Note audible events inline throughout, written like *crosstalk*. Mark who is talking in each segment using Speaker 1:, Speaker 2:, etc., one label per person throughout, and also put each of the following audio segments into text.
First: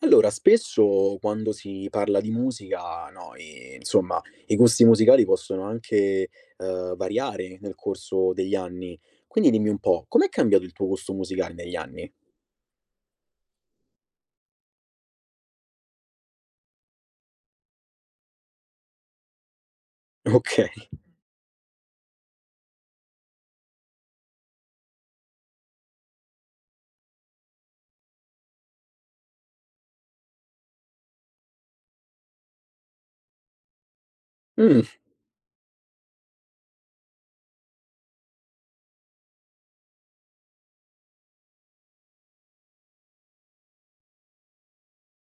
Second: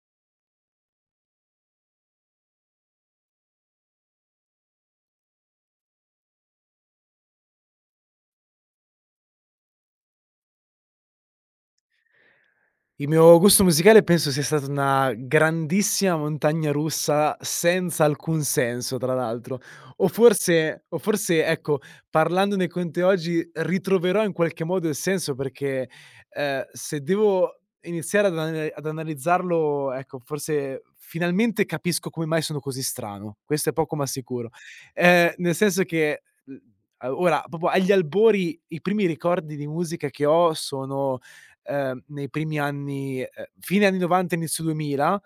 Speaker 1: Allora, spesso quando si parla di musica, no, insomma, i gusti musicali possono anche, variare nel corso degli anni. Quindi dimmi un po', com'è cambiato il tuo gusto musicale negli anni?
Speaker 2: Il mio gusto musicale penso sia stata una grandissima montagna russa senza alcun senso, tra l'altro. O
Speaker 1: *laughs*
Speaker 2: forse
Speaker 1: Okay.
Speaker 2: o forse, ecco, parlandone con te oggi ritroverò in qualche modo il senso perché, se devo iniziare ad analizzarlo, ecco, forse finalmente capisco come mai sono così strano. Questo è poco ma sicuro.
Speaker 1: Mh,
Speaker 2: Nel senso che, a ora proprio agli albori, i primi ricordi di musica che ho sono nei primi anni, fine anni '90, inizio 2000,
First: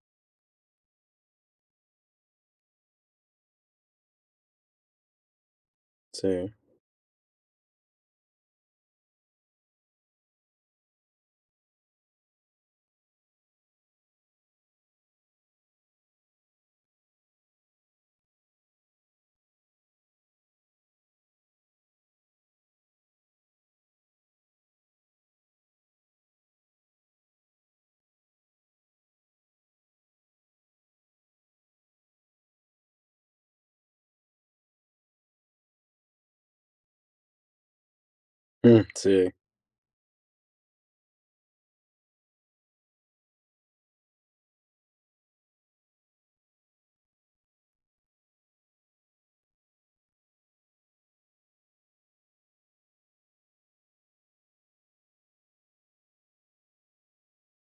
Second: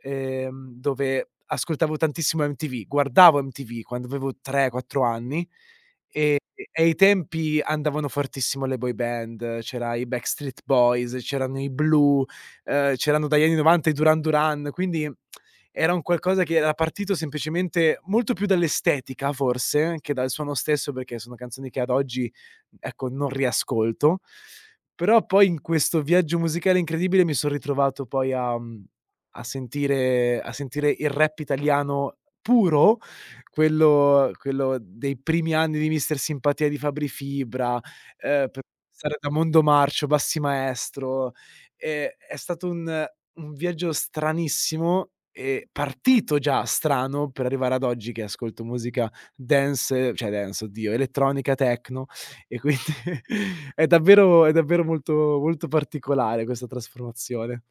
Speaker 2: dove ascoltavo tantissimo MTV, guardavo MTV quando avevo 3, 4 anni. E
Speaker 1: sì.
Speaker 2: ai tempi andavano fortissimo le boy band, c'era i Backstreet Boys, c'erano i Blue, c'erano dagli anni '90 i Duran Duran. Quindi era un qualcosa che era partito semplicemente molto più dall'estetica forse, che dal suono stesso, perché sono canzoni che ad oggi, ecco, non riascolto. Però poi in questo viaggio musicale incredibile mi son ritrovato poi a sentire il rap italiano puro, quello dei primi anni di Mister Simpatia di Fabri Fibra, per passare da
Speaker 1: Sì.
Speaker 2: Mondo Marcio, Bassi Maestro. È stato un viaggio stranissimo e partito già strano per arrivare ad oggi che ascolto musica dance, cioè dance, oddio, elettronica, techno. E quindi *laughs* è davvero molto molto particolare questa trasformazione.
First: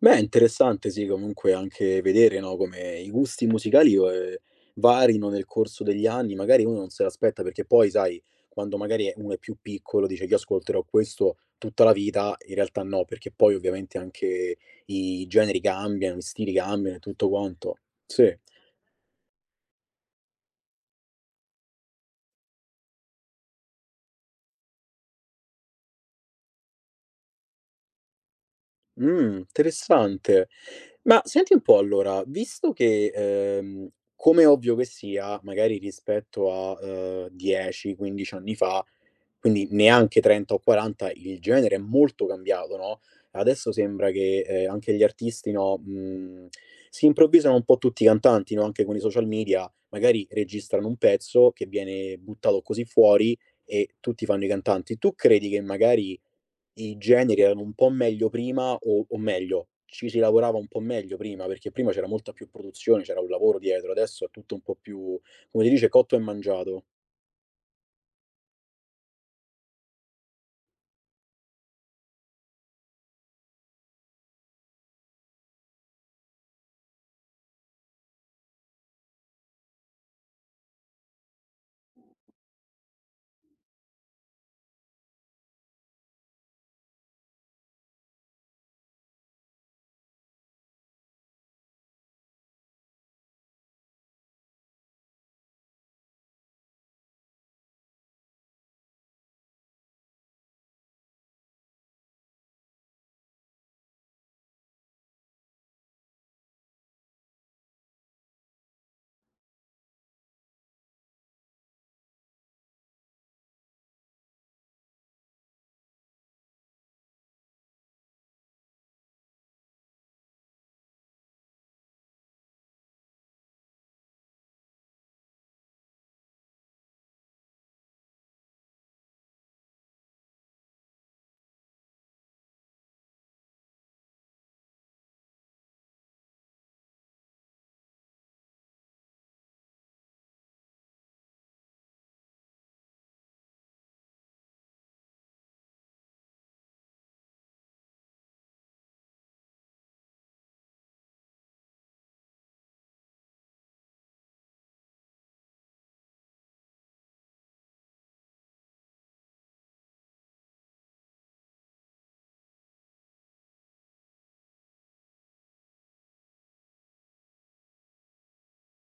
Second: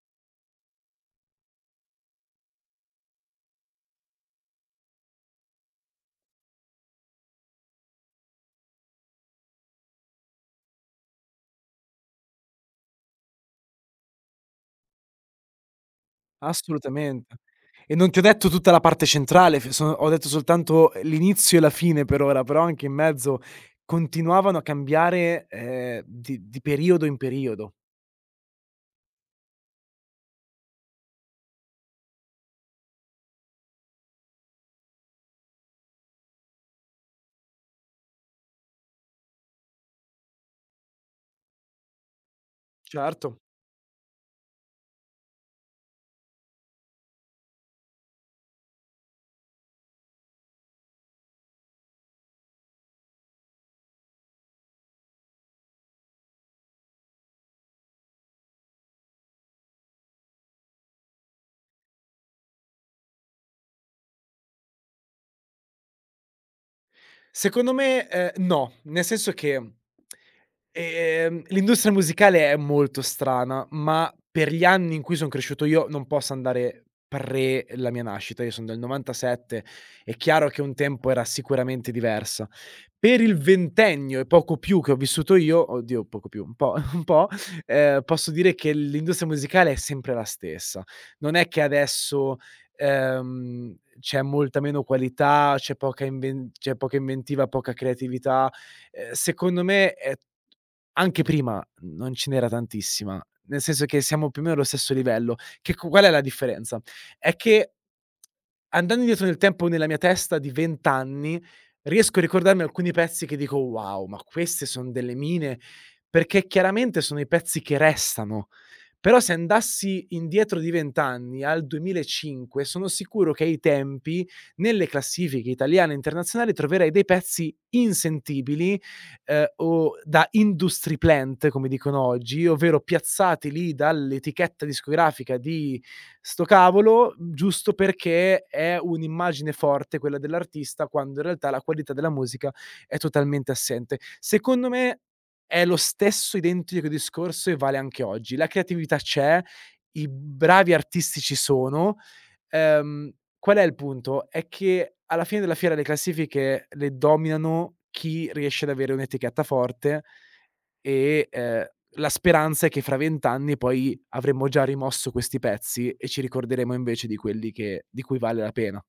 Speaker 1: Beh, è interessante sì, comunque anche vedere, no, come i gusti musicali, varino nel corso degli anni, magari uno non se l'aspetta perché poi sai, quando magari è uno è più piccolo dice: "Io ascolterò questo tutta la vita", in realtà no, perché poi ovviamente anche i generi cambiano, gli stili cambiano e tutto
Speaker 2: Assolutamente.
Speaker 1: quanto.
Speaker 2: E non ti ho
Speaker 1: Sì.
Speaker 2: detto tutta la parte centrale, f sono ho detto soltanto l'inizio e la fine per ora, però anche in mezzo continuavano a cambiare, di periodo in periodo.
Speaker 1: Interessante. Ma senti un po' allora, visto che, come è ovvio che sia, magari rispetto a, 10, 15 anni fa, quindi neanche 30 o 40, il genere è molto cambiato, no,
Speaker 2: Certo.
Speaker 1: adesso sembra che, anche gli artisti, no, si improvvisano un po' tutti i cantanti, no, anche con i social media, magari registrano un pezzo che viene buttato così fuori e tutti fanno i cantanti. Tu credi che magari i generi erano un po' meglio prima o meglio, ci si lavorava un po' meglio prima? Perché prima c'era molta più produzione, c'era un lavoro dietro, adesso è tutto un po' più, come si dice, cotto e mangiato.
Speaker 2: Secondo me, no, nel senso che, l'industria musicale è molto strana, ma per gli anni in cui son cresciuto io non posso andare pre la mia nascita, io son del '97, è chiaro che un tempo era sicuramente diversa. Per il ventennio e poco più che ho vissuto io, oddio poco più, un po' *laughs* un po', posso dire che l'industria musicale è sempre la stessa. Non è che adesso, c'è molta meno qualità, c'è poca inventiva, poca creatività. Secondo me, anche prima non ce n'era tantissima, nel senso che siamo più o meno allo stesso livello. Che co Qual è la differenza? È che andando indietro nel tempo nella mia testa di 20 anni, riesco a ricordarmi alcuni pezzi che dico: "Wow, ma queste son delle mine", perché chiaramente sono i pezzi che restano. Però se andassi indietro di 20 anni al 2005, sono sicuro che ai tempi nelle classifiche italiane e internazionali troverei dei pezzi insentibili, o da industry plant, come dicono oggi, ovvero piazzati lì dall'etichetta discografica di sto cavolo, giusto perché è un'immagine forte quella dell'artista, quando in realtà la qualità della musica è totalmente assente. Secondo me è lo stesso identico discorso e vale anche oggi. La creatività c'è, i bravi artisti ci sono. Ehm, Qual è il punto? È che alla fine della fiera le classifiche le dominano chi riesce ad avere un'etichetta forte e, la speranza è che fra 20 anni poi avremo già rimosso questi pezzi e ci ricorderemo invece di quelli che di cui vale la pena.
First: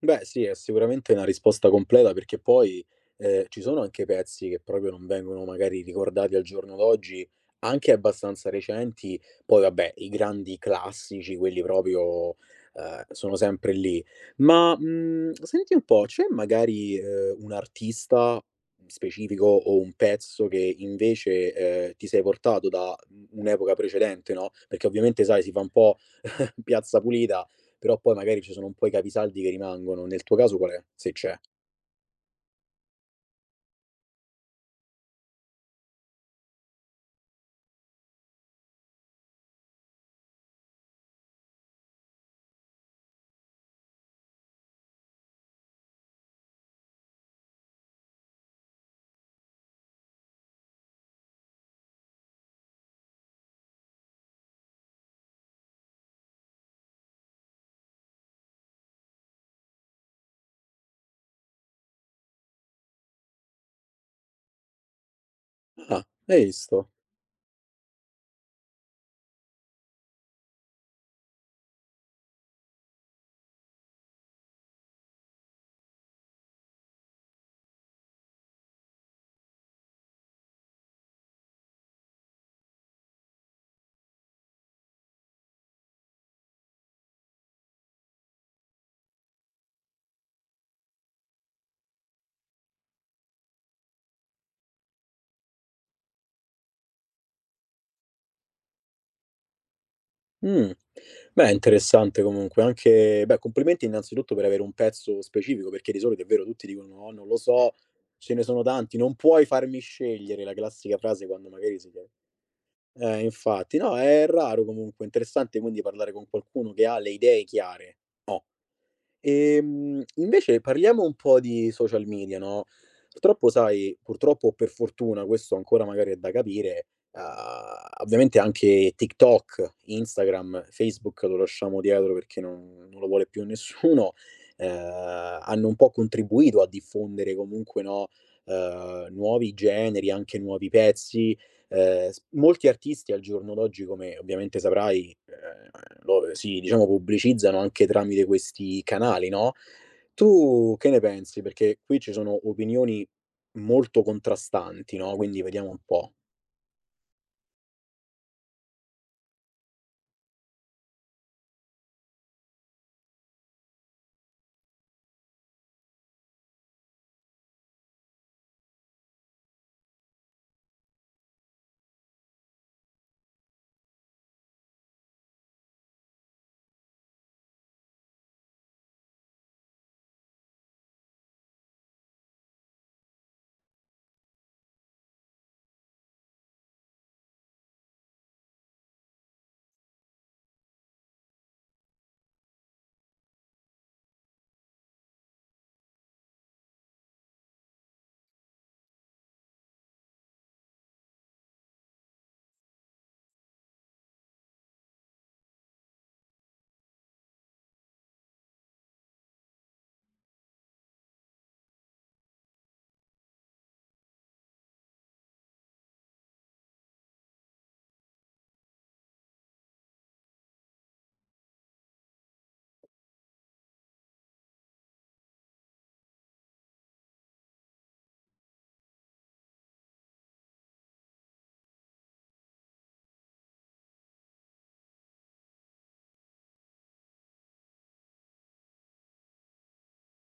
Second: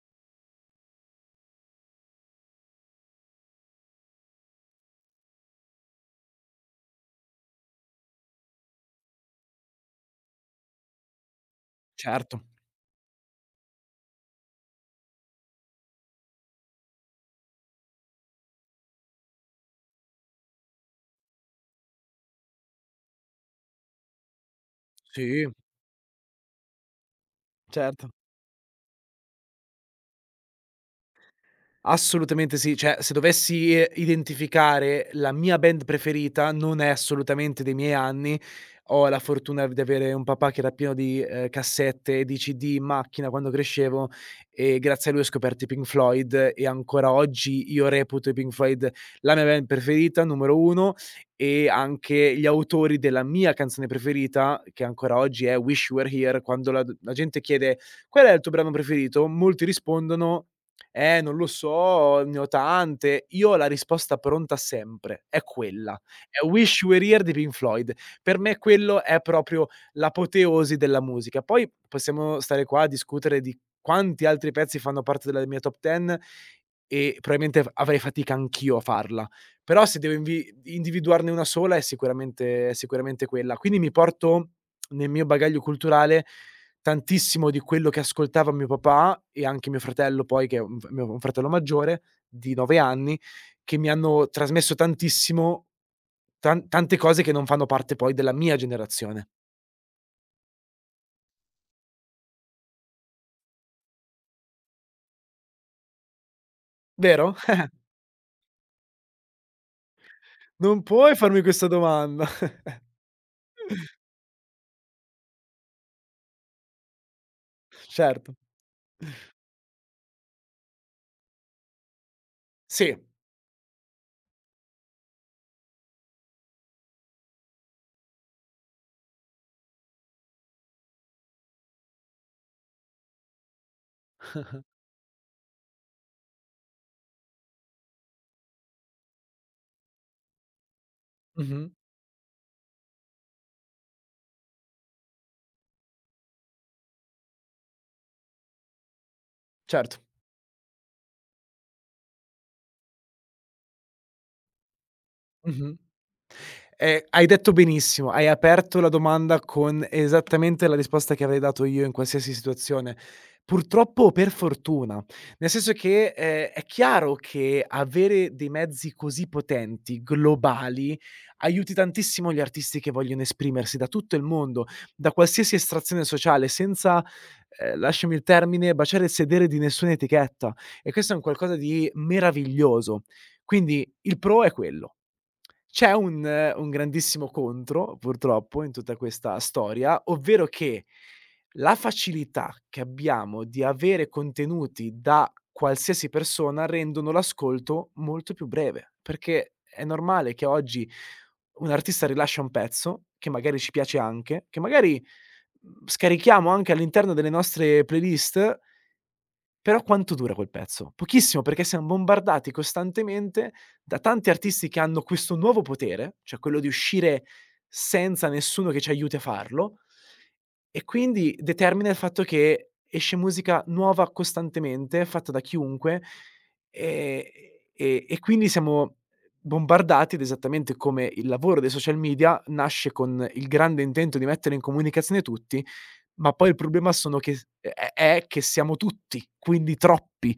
Speaker 1: Beh, sì, è sicuramente una risposta completa perché poi, ci sono anche pezzi che proprio non vengono magari ricordati al giorno d'oggi, anche abbastanza recenti. Poi vabbè, i grandi classici, quelli proprio,
Speaker 2: Certo.
Speaker 1: sono sempre lì. Ma, senti un po', c'è magari, un artista specifico o un pezzo che invece, ti sei portato da, un'epoca precedente, no, perché ovviamente sai
Speaker 2: Sì,
Speaker 1: si fa un po' *laughs* piazza pulita però
Speaker 2: certo.
Speaker 1: poi magari ci sono un po' i capisaldi che rimangono. Nel tuo caso qual è? Se c'è.
Speaker 2: Assolutamente sì. Cioè, se dovessi, identificare la mia band preferita, non è assolutamente dei miei anni. Ho la fortuna di avere un papà che era pieno di, cassette e di CD in macchina quando crescevo, e grazie a lui ho scoperto i Pink Floyd, e ancora oggi io reputo i Pink Floyd la mia band preferita, numero 1, e anche gli autori della mia canzone preferita, che ancora oggi è "Wish You Were Here". Quando la gente chiede: "Qual è il tuo brano preferito?", molti rispondono: "Eh, non lo so, ne ho tante". Io ho la risposta pronta sempre, è quella.
Speaker 1: Ah, hai
Speaker 2: È "Wish
Speaker 1: visto?
Speaker 2: You Were Here" dei Pink Floyd. Per me quello è proprio l'apoteosi della musica. Poi possiamo stare qua a discutere di quanti altri pezzi fanno parte della mia top 10, e probabilmente f avrei fatica anch'io a farla. Però se devo invi individuarne una sola è sicuramente quella. Quindi mi porto nel mio bagaglio culturale tantissimo di quello che ascoltava mio papà, e anche mio fratello poi, che è un f mio un fratello maggiore di 9 anni, che mi hanno trasmesso tantissimo, tante cose che non fanno parte poi della mia generazione.
Speaker 1: Mh. Beh, interessante comunque. Anche beh, complimenti innanzitutto per avere un pezzo specifico, perché di solito è vero, tutti dicono: "No, non
Speaker 2: Vero?
Speaker 1: lo
Speaker 2: *laughs*
Speaker 1: so, ce ne sono tanti, non puoi farmi scegliere", la
Speaker 2: Non
Speaker 1: classica
Speaker 2: puoi
Speaker 1: frase
Speaker 2: farmi
Speaker 1: quando
Speaker 2: questa
Speaker 1: magari si chiede
Speaker 2: domanda. *laughs*
Speaker 1: infatti. No, è raro comunque, interessante quindi parlare con qualcuno che ha le idee chiare.
Speaker 2: Certo.
Speaker 1: Oh. Invece parliamo un po' di social media, no,
Speaker 2: Sì.
Speaker 1: purtroppo sai purtroppo o per fortuna, questo ancora magari è da capire, ovviamente anche TikTok, Instagram, Facebook lo lasciamo dietro perché non lo vuole più nessuno, *laughs* hanno un po' contribuito a diffondere comunque, no, nuovi generi, anche nuovi pezzi.
Speaker 2: Mh-mh.
Speaker 1: S Molti artisti al giorno d'oggi, come ovviamente saprai, lo si diciamo pubblicizzano anche tramite questi canali, no,
Speaker 2: Certo.
Speaker 1: tu che ne pensi? Perché qui ci sono opinioni molto contrastanti, no, quindi vediamo
Speaker 2: Mh-mh.
Speaker 1: un po'.
Speaker 2: Hai detto benissimo, hai aperto la domanda con esattamente la risposta che avrei dato io in qualsiasi situazione. Purtroppo o per fortuna, nel senso che, è chiaro che avere dei mezzi così potenti, globali, aiuti tantissimo gli artisti che vogliono esprimersi da tutto il mondo, da qualsiasi estrazione sociale, senza, lasciami il termine, baciare il sedere di nessuna etichetta, e questo è un qualcosa di meraviglioso. Quindi il pro è quello. C'è un grandissimo contro, purtroppo, in tutta questa storia, ovvero che la facilità che abbiamo di avere contenuti da qualsiasi persona rendono l'ascolto molto più breve, perché è normale che oggi un artista rilascia un pezzo, che magari ci piace anche, che magari, scarichiamo anche all'interno delle nostre playlist. Però quanto dura quel pezzo? Pochissimo, perché siam bombardati costantemente da tanti artisti che hanno questo nuovo potere, cioè quello di uscire senza nessuno che ci aiuti a farlo, e quindi determina il fatto che esce musica nuova costantemente, fatta da chiunque. Ehm, e e quindi siamo bombardati, ed esattamente come il lavoro dei social media nasce con il grande intento di mettere in comunicazione tutti, ma poi il problema sono che s è che siamo tutti, quindi troppi.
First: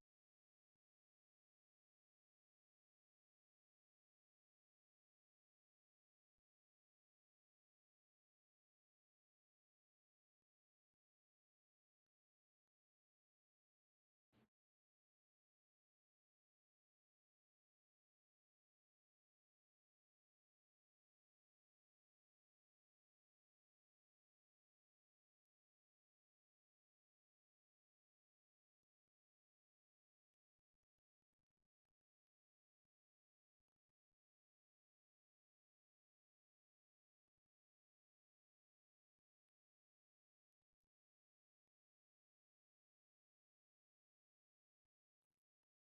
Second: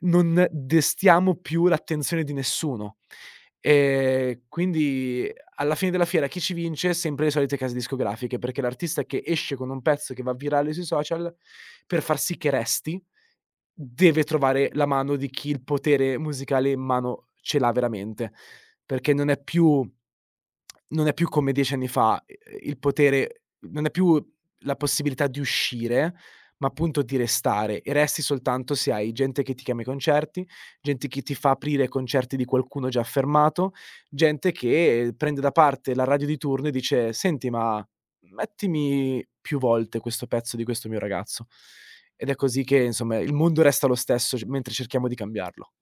Speaker 2: Non destiamo più l'attenzione di nessuno. Quindi alla fine della fiera chi ci vince? Sempre le solite case discografiche, perché l'artista che esce con un pezzo che va virale sui social, per far sì che resti, deve trovare la mano di chi il potere musicale in mano ce l'ha veramente. Perché non è più come 10 anni fa. Il potere non è più la possibilità di uscire, ma appunto di restare, e resti soltanto se hai gente che ti chiama ai concerti, gente che ti fa aprire concerti di qualcuno già affermato, gente che prende da parte la radio di turno e dice: "Senti, ma mettimi più volte questo pezzo di questo mio ragazzo". Ed è così che insomma il mondo resta lo stesso c mentre cerchiamo di cambiarlo.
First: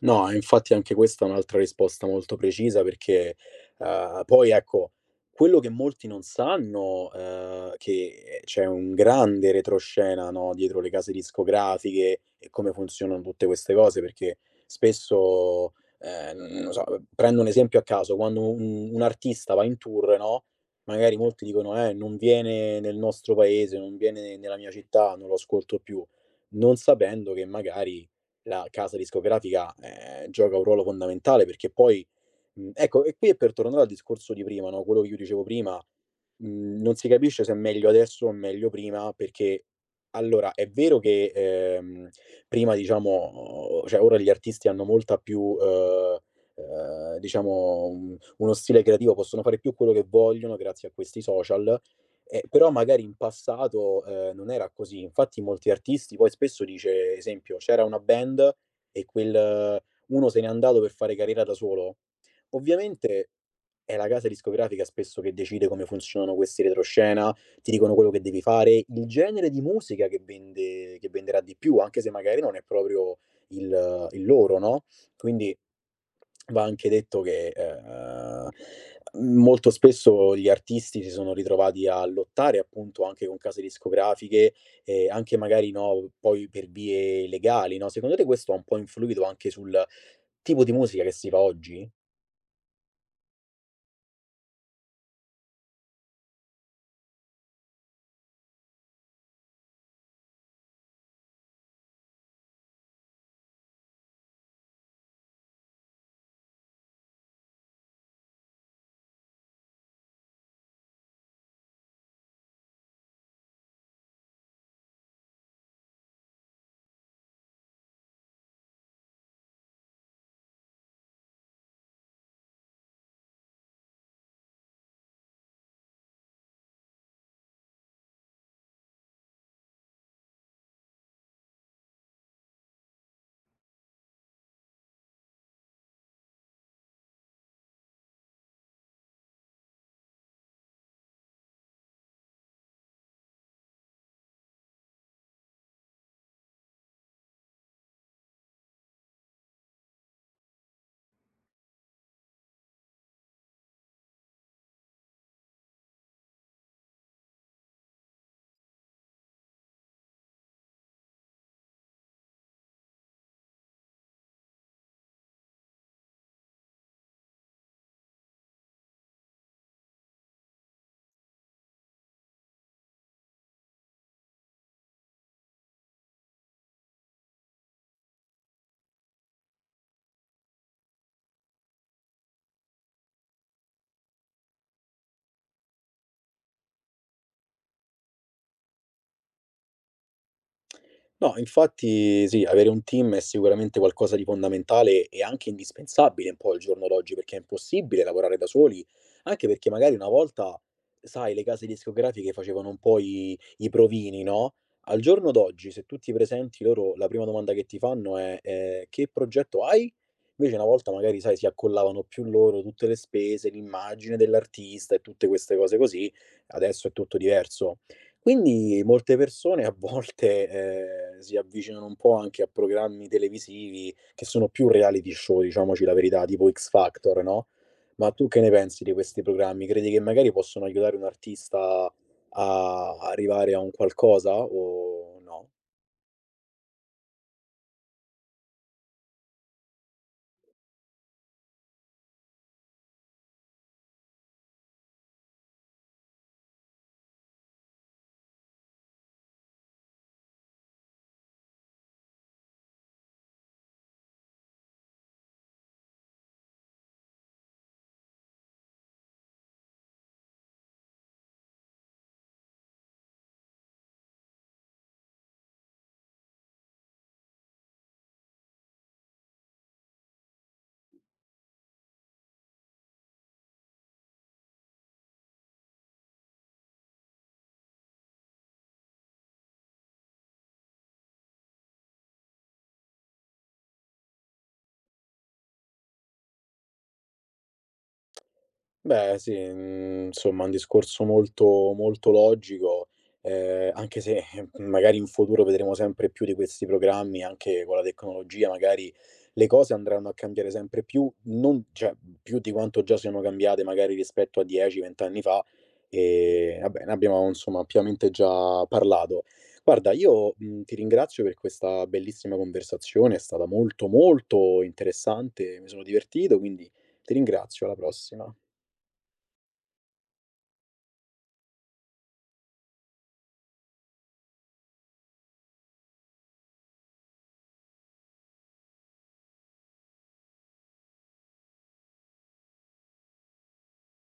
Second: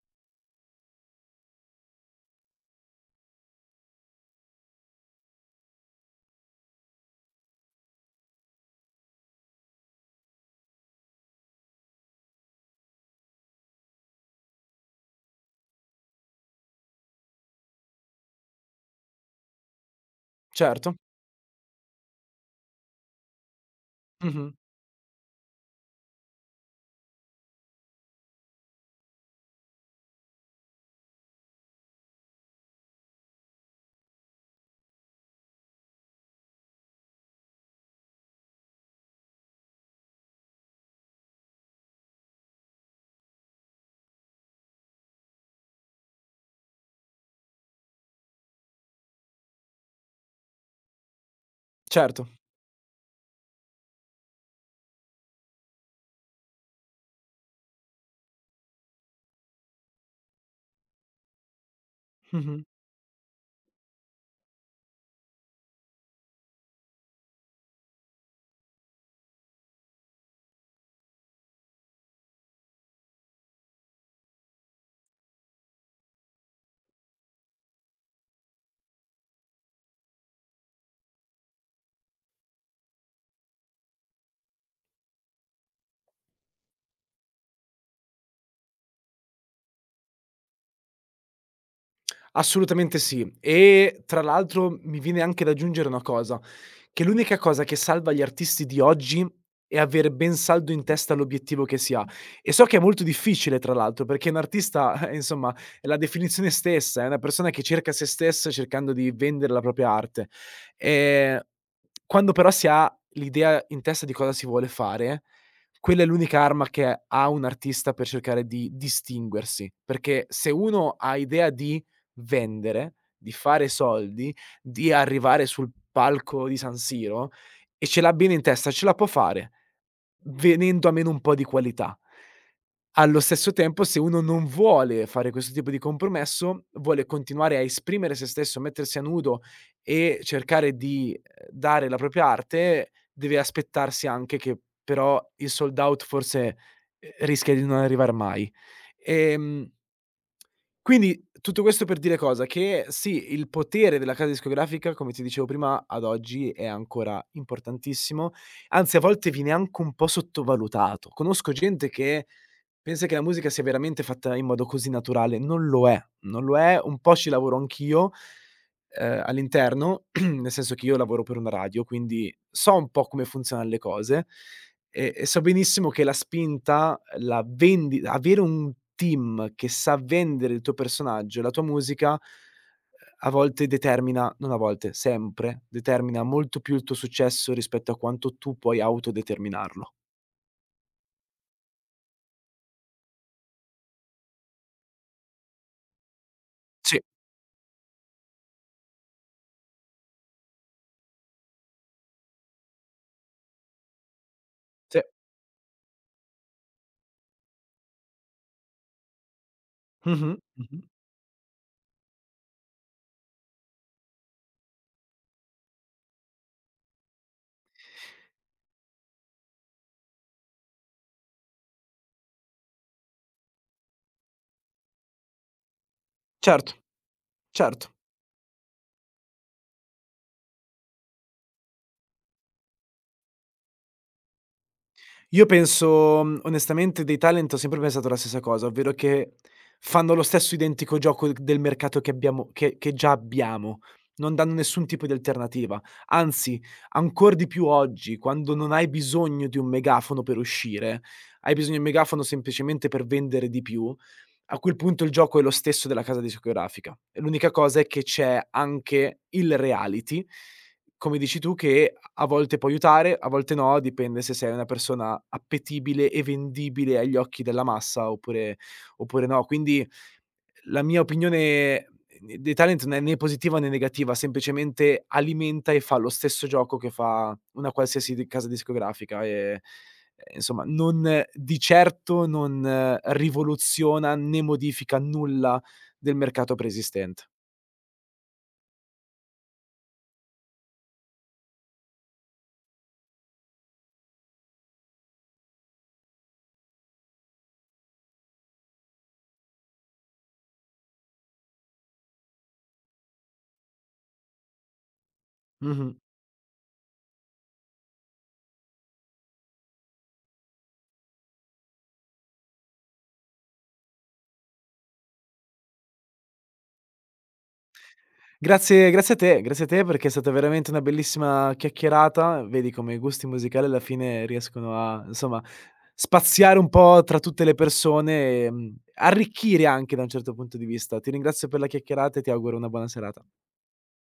Speaker 1: No, e infatti anche questa è un'altra risposta molto precisa perché, poi ecco, quello che molti non sanno, che c'è un grande retroscena, no, dietro le case discografiche e come funzionano tutte queste cose, perché spesso, non lo so, prendo un esempio a caso, quando un artista va in tour, no,
Speaker 2: Certo.
Speaker 1: magari molti dicono: non viene nel nostro paese, non viene
Speaker 2: Mh-mh.
Speaker 1: nella mia città, non lo ascolto più", non sapendo che magari la casa discografica gioca un ruolo fondamentale perché poi, ecco, e qui è per tornare al discorso di prima, no? Quello che io dicevo prima, non si capisce se è meglio adesso o meglio prima perché allora è vero che prima diciamo, cioè ora gli artisti hanno molta più... diciamo uno stile creativo possono fare più quello che vogliono grazie a questi social,
Speaker 2: Certo.
Speaker 1: però magari in passato, non era così. Infatti molti artisti poi spesso dice esempio, c'era una band e quel uno se n'è andato per fare carriera da solo.
Speaker 2: Mh-mh.
Speaker 1: Ovviamente è la casa discografica spesso che decide come funzionano questi retroscena, ti dicono quello che devi fare, il genere di musica che vende che venderà di più, anche se magari non è proprio il loro, no? Quindi va anche detto che, molto spesso gli artisti si sono ritrovati a lottare appunto anche con case discografiche, anche magari, no, poi per vie legali, no. Secondo te questo ha un po' influito anche sul tipo di musica che si fa oggi?
Speaker 2: Assolutamente sì. E tra l'altro mi viene anche da aggiungere una cosa, che l'unica cosa che salva gli artisti di oggi è avere ben saldo in testa l'obiettivo che si ha. E so che è molto difficile tra l'altro, perché un artista, *laughs* insomma, è la definizione stessa, è una persona che cerca se stessa cercando di vendere la propria arte. Ehm, Quando però si ha l'idea in testa di cosa si vuole fare, quella è l'unica arma che ha un artista per cercare di distinguersi, perché se uno ha idea di vendere, di fare soldi, di arrivare sul palco di San Siro e ce l'abbia in testa, ce la può fare, venendo a meno un po' di qualità. Allo stesso tempo, se uno non vuole fare questo tipo di compromesso, vuole continuare a esprimere se stesso, mettersi a nudo e cercare di, dare la propria arte, deve aspettarsi anche che però il sold out forse, rischia di non arrivar mai. Ehm quindi, tutto questo per dire cosa? Che sì, il potere della casa discografica, come ti dicevo prima, ad oggi è ancora importantissimo, anzi a volte viene anche un po' sottovalutato. Conosco gente che pensa che la musica sia veramente fatta in modo così naturale, non lo è, non lo è, un po' ci lavoro anch'io, all'interno, *clears throat* nel senso che io lavoro per una radio, quindi so un po' come funzionano le cose, e so benissimo che la spinta la vendi, avere un team che sa vendere il tuo personaggio e la tua musica, a volte determina, non a volte, sempre, determina molto più il tuo successo rispetto a quanto tu puoi autodeterminarlo.
Speaker 1: No, infatti sì, avere un team è sicuramente qualcosa di fondamentale e anche indispensabile un po' al giorno
Speaker 2: Sì,
Speaker 1: d'oggi, perché è impossibile lavorare da soli, anche perché magari una volta, sai, le case discografiche facevano un po' i provini, no? Al
Speaker 2: sì.
Speaker 1: giorno d'oggi, se tu ti presenti loro, la prima domanda che ti fanno è che progetto hai?
Speaker 2: Mh-mh,
Speaker 1: Invece una
Speaker 2: mh-mh.
Speaker 1: volta magari, sai, si accollavano più loro tutte le spese, l'immagine dell'artista e tutte queste cose così, adesso è tutto diverso. Quindi molte persone a volte, si avvicinano un po' anche a programmi televisivi che sono più reality show, diciamoci la verità, tipo X
Speaker 2: Certo,
Speaker 1: Factor, no,
Speaker 2: certo.
Speaker 1: ma tu che ne pensi di questi programmi? Credi che magari possono aiutare un artista a arrivare a un qualcosa o
Speaker 2: Io
Speaker 1: no?
Speaker 2: penso, onestamente, dei talent ho sempre pensato la stessa cosa, ovvero che fanno lo stesso identico gioco d del mercato che già abbiamo, non danno nessun tipo di alternativa. Anzi, ancor di più oggi, quando non hai bisogno di un megafono per uscire, hai bisogno di un megafono semplicemente per vendere di più, a quel punto il gioco è lo stesso della casa discografica. E l'unica cosa è che c'è anche il reality, come dici tu, che a volte può aiutare, a volte no, dipende se sei una persona appetibile e vendibile agli occhi della massa, oppure no. Quindi la mia opinione dei talent non è né positiva né negativa, semplicemente alimenta e fa lo stesso gioco che fa una qualsiasi di casa discografica e, insomma non di certo, non rivoluziona né modifica nulla del mercato preesistente.
Speaker 1: Beh sì, insomma un discorso molto molto logico, anche se magari in futuro vedremo sempre più di questi programmi, anche con la tecnologia magari le cose andranno a cambiare sempre più, non cioè più di quanto già siano cambiate magari rispetto a 10, 20 anni fa,
Speaker 2: Mh-mh.
Speaker 1: vabbè ne abbiamo insomma ampiamente già parlato. Guarda io, ti ringrazio per questa bellissima conversazione, è stata molto, molto interessante, mi sono divertito, quindi ti ringrazio, alla prossima.
Speaker 2: Grazie, grazie a te, grazie a te, perché è stata veramente una bellissima chiacchierata. Vedi come i gusti musicali alla fine riescono a, insomma, spaziare un po' tra tutte le persone e, arricchire anche da un certo punto di vista. Ti ringrazio per la chiacchierata e ti auguro una buona serata.